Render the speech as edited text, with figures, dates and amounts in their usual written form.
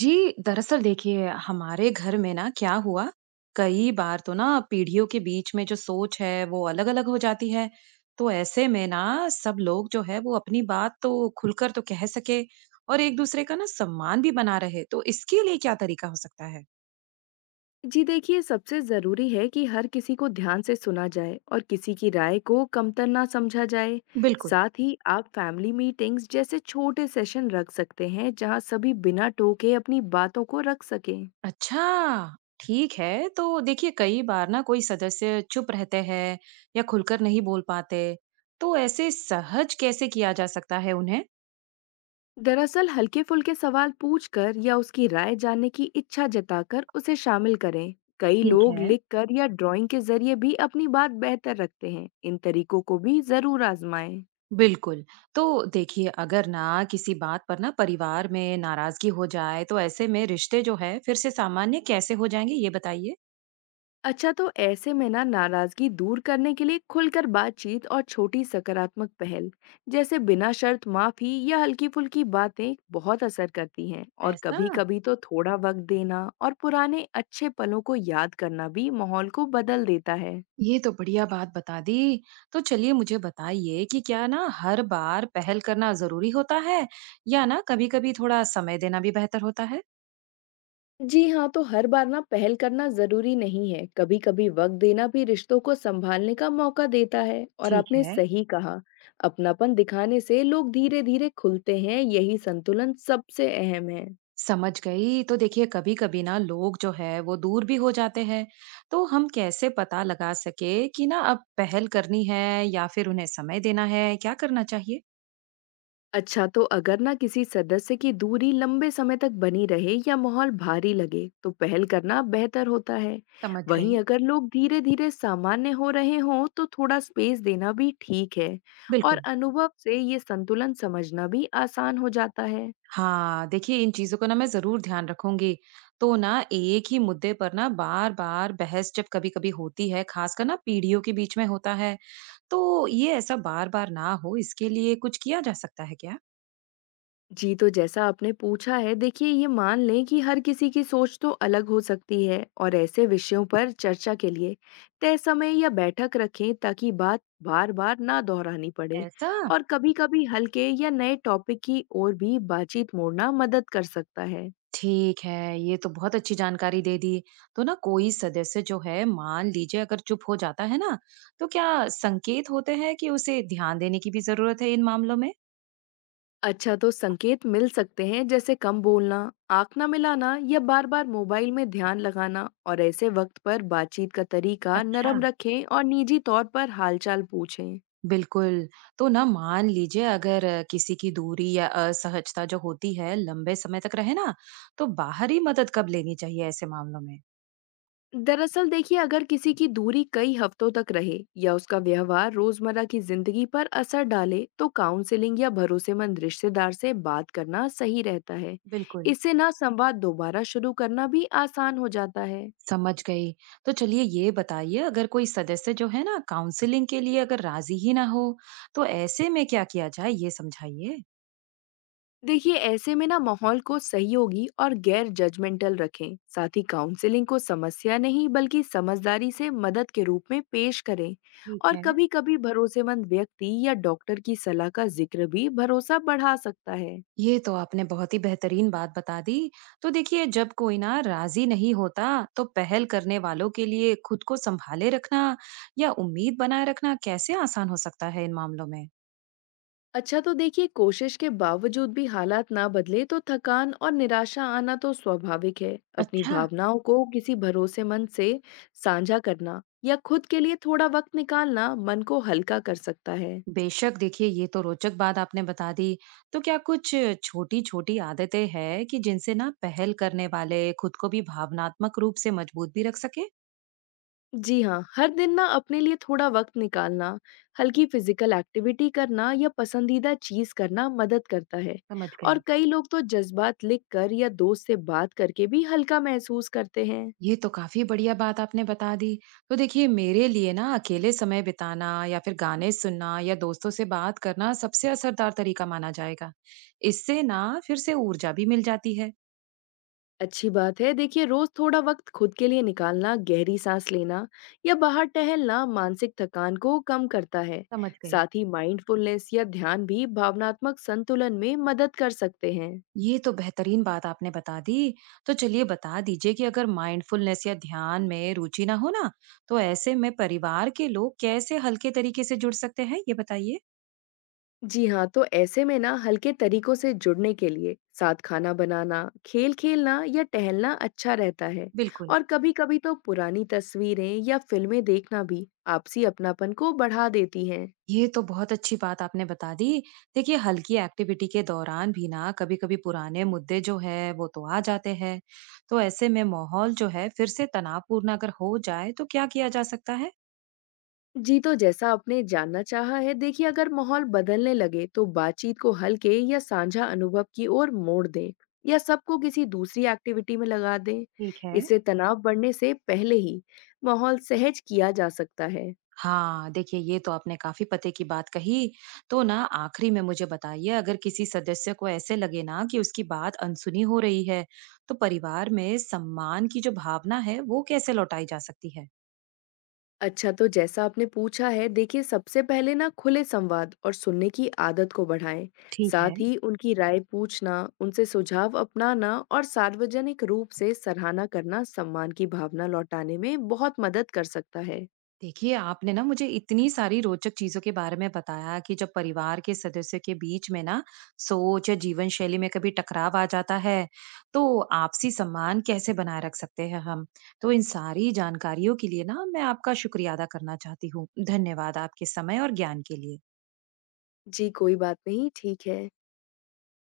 जी, दरअसल देखिए हमारे घर में ना क्या हुआ, कई बार तो ना पीढ़ियों के बीच में जो सोच है वो अलग-अलग हो जाती है। तो ऐसे में ना सब लोग जो है वो अपनी बात तो खुलकर तो कह सके और एक दूसरे का ना सम्मान भी बना रहे, तो इसके लिए क्या तरीका हो सकता है? जी देखिए, सबसे ज़रूरी है कि हर किसी को ध्यान से सुना जाए और किसी की राय को कमतर ना समझा जाए। बिल्कुल। साथ ही आप फैमिली मीटिंग्स जैसे छोटे सेशन रख सकते हैं, जहां सभी बिना टोके अपनी बातों को रख सकें। अच्छा, ठीक है। तो देखिए कई बार ना कोई सदस्य चुप रहते हैं या खुलकर नहीं बोल पाते, तो ऐसे सहज कैसे किया जा सकता है उन्हें? दरअसल हल्के फुल्के सवाल पूछकर या उसकी राय जानने की इच्छा जताकर उसे शामिल करें। कई ठीक लोग है। लिखकर या ड्राइंग के जरिए भी अपनी बात बेहतर रखते हैं, इन तरीकों को भी ज़रूर आजमाएं। बिल्कुल। तो देखिए, अगर ना किसी बात पर ना परिवार में नाराज़गी हो जाए, तो ऐसे में रिश्ते जो है फिर से सामान्य कैसे हो जाएँगे? ये बताइए। अच्छा, तो ऐसे में ना नाराजगी दूर करने के लिए खुलकर बातचीत और छोटी सकारात्मक पहल, जैसे बिना शर्त माफी या हल्की फुल्की बातें बहुत असर करती हैं। और ऐसा? कभी कभी तो थोड़ा वक्त देना और पुराने अच्छे पलों को याद करना भी माहौल को बदल देता है। ये तो बढ़िया बात बता दी। तो चलिए मुझे बताइए कि क्या ना हर बार पहल करना ज़रूरी होता है या ना कभी-कभी थोड़ा समय देना भी बेहतर होता है? जी हाँ, तो हर बार ना पहल करना जरूरी नहीं है। कभी कभी वक्त देना भी रिश्तों को संभालने का मौका देता है, और ठीक आपने है। सही कहा। अपनापन दिखाने से लोग धीरे धीरे खुलते हैं, यही संतुलन सबसे अहम है। समझ गई। तो देखिए कभी कभी ना लोग जो है वो दूर भी हो जाते हैं, तो हम कैसे पता लगा सके कि ना अब पहल करनी है या फिर उन्हें समय देना है, क्या करना चाहिए। अच्छा, तो अगर ना किसी सदस्य की दूरी लंबे समय तक बनी रहे या माहौल भारी लगे, तो पहल करना बेहतर होता है। समझ वहीं गई। अगर लोग धीरे धीरे सामान्य हो रहे हों, तो थोड़ा स्पेस देना भी ठीक है। और बिल्कुल। अनुभव से ये संतुलन समझना भी आसान हो जाता है। हाँ, देखिए इन चीजों को ना मैं जरूर ध्यान रखूंगी। तो ना एक ही मुद्दे पर ना बार बार बहस जब कभी कभी होती है, खासकर ना पीढ़ियों के बीच में होता है, तो ये ऐसा बार बार ना हो इसके लिए कुछ किया जा सकता है क्या? जी, तो जैसा आपने पूछा है, देखिए ये मान लें कि हर किसी की सोच तो अलग हो सकती है, और ऐसे विषयों पर चर्चा के लिए तय समय या बैठक रखें ताकि बात बार-बार ना दोहरानी पड़े। ऐसा। और कभी-कभी हल्के या नए टॉपिक की ओर भी बातचीत मोड़ना मदद कर सकता है। ठीक है, ये तो बहुत अच्छी जानकारी दे दी। तो ना कोई सदस्य जो है मान लीजिए अगर चुप हो जाता है ना, तो क्या संकेत होते हैं कि उसे ध्यान देने की भी ज़रूरत है इन मामलों में? अच्छा, तो संकेत मिल सकते हैं, जैसे कम बोलना, आँख ना मिलाना या बार-बार मोबाइल में ध्यान लगाना। और ऐसे वक्त पर बातचीत का तरीका अच्छा। नरम रखें और निजी तौर पर हालचाल पूछें। बिल्कुल। तो ना मान लीजिए अगर किसी की दूरी या असहजता जो होती है लंबे समय तक रहे ना, तो बाहरी मदद कब लेनी चाहिए ऐसे मामलों में? दरअसल देखिए, अगर किसी की दूरी कई हफ्तों तक रहे या उसका व्यवहार रोजमर्रा की जिंदगी पर असर डाले, तो काउंसलिंग या भरोसेमंद रिश्तेदार से बात करना सही रहता है। बिल्कुल। इससे ना संवाद दोबारा शुरू करना भी आसान हो जाता है। समझ गई। तो चलिए ये बताइए अगर कोई सदस्य जो है ना काउंसलिंग के लिए अगर राजी ही ना हो, तो ऐसे में क्या किया जाए ये समझाइए? देखिए ऐसे में ना माहौल को सहयोगी और गैर जजमेंटल रखें। साथ ही काउंसलिंग को समस्या नहीं बल्कि समझदारी से मदद के रूप में पेश करें। ठीक और है। कभी-कभी भरोसेमंद व्यक्ति या डॉक्टर की सलाह का जिक्र भी भरोसा बढ़ा सकता है। ये तो आपने बहुत ही बेहतरीन बात बता दी। तो देखिए जब कोई ना राजी नहीं होता, तो पहल करने वालों के लिए खुद को संभाले रखना या उम्मीद बनाए रखना कैसे आसान हो सकता है इन मामलों में? अच्छा, तो देखिए कोशिश के बावजूद भी हालात ना बदले, तो थकान और निराशा आना तो स्वाभाविक है। अपनी अच्छा। भावनाओं को किसी भरोसेमंद से साझा करना या खुद के लिए थोड़ा वक्त निकालना मन को हल्का कर सकता है। बेशक, देखिए ये तो रोचक बात आपने बता दी। तो क्या कुछ छोटी छोटी आदतें हैं कि जिनसे ना पहल करने वाले खुद को भी भावनात्मक रूप से मजबूत भी रख सके। जी हाँ, हर दिन ना अपने लिए थोड़ा वक्त निकालना, हल्की फिजिकल एक्टिविटी करना या पसंदीदा चीज करना मदद करता है। समझ और गई। कई लोग तो जज्बात लिख कर या दोस्त से बात करके भी हल्का महसूस करते हैं। ये तो काफी बढ़िया बात आपने बता दी। तो देखिए मेरे लिए ना अकेले समय बिताना या फिर गाने सुनना या दोस्तों से बात करना सबसे असरदार तरीका माना जाएगा। इससे ना फिर से ऊर्जा भी मिल जाती है। अच्छी बात है। देखिए रोज थोड़ा वक्त खुद के लिए निकालना, गहरी सांस लेना या बाहर टहलना मानसिक थकान को कम करता है। समझ गई। साथ ही माइंडफुलनेस या ध्यान भी भावनात्मक संतुलन में मदद कर सकते हैं। ये तो बेहतरीन बात आपने बता दी। तो चलिए बता दीजिए कि अगर माइंडफुलनेस या ध्यान में रुचि ना हो ना, तो ऐसे में परिवार के लोग कैसे हल्के तरीके से जुड़ सकते हैं? ये बताइए। जी हाँ, तो ऐसे में ना हल्के तरीकों से जुड़ने के लिए साथ खाना बनाना, खेल खेलना या टहलना अच्छा रहता है। बिल्कुल। और कभी कभी तो पुरानी तस्वीरें या फिल्में देखना भी आपसी अपनापन को बढ़ा देती हैं। ये तो बहुत अच्छी बात आपने बता दी। देखिए हल्की एक्टिविटी के दौरान भी ना कभी-कभी पुराने मुद्दे जो है वो तो आ जाते हैं। तो ऐसे में माहौल जो है फिर से तनावपूर्ण अगर हो जाए तो क्या किया जा सकता है? जी, तो जैसा आपने जानना चाहा है, देखिए अगर माहौल बदलने लगे, तो बातचीत को हल्के या साझा अनुभव की ओर मोड़ दें या सबको किसी दूसरी एक्टिविटी में लगा दें। ठीक है। इससे तनाव बढ़ने से पहले ही माहौल सहज किया जा सकता है। हाँ, देखिए ये तो आपने काफ़ी पते की बात कही। तो ना आखिरी में मुझे बताइए अगर किसी सदस्य को ऐसे लगे ना कि उसकी बात अनसुनी हो रही है, तो परिवार में सम्मान की जो भावना है, वो कैसे लौटाई जा सकती है? अच्छा, तो जैसा आपने पूछा है, देखिए सबसे पहले ना खुले संवाद और सुनने की आदत को बढ़ाएं। ठीक है। साथ ही उनकी राय पूछना, उनसे सुझाव अपनाना और सार्वजनिक रूप से सराहना करना सम्मान की भावना लौटाने में बहुत मदद कर सकता है। देखिए, आपने ना मुझे इतनी सारी रोचक चीज़ों के बारे में बताया कि जब परिवार के सदस्यों के बीच में ना सोच या जीवन शैली में कभी टकराव आ जाता है, तो आपसी सम्मान कैसे बनाए रख सकते हैं हम? तो इन सारी जानकारियों के लिए ना मैं आपका शुक्रिया अदा करना चाहती हूँ। धन्यवाद आपके समय और ज्ञान के लिए। जी, कोई बात नहीं, ठीक है।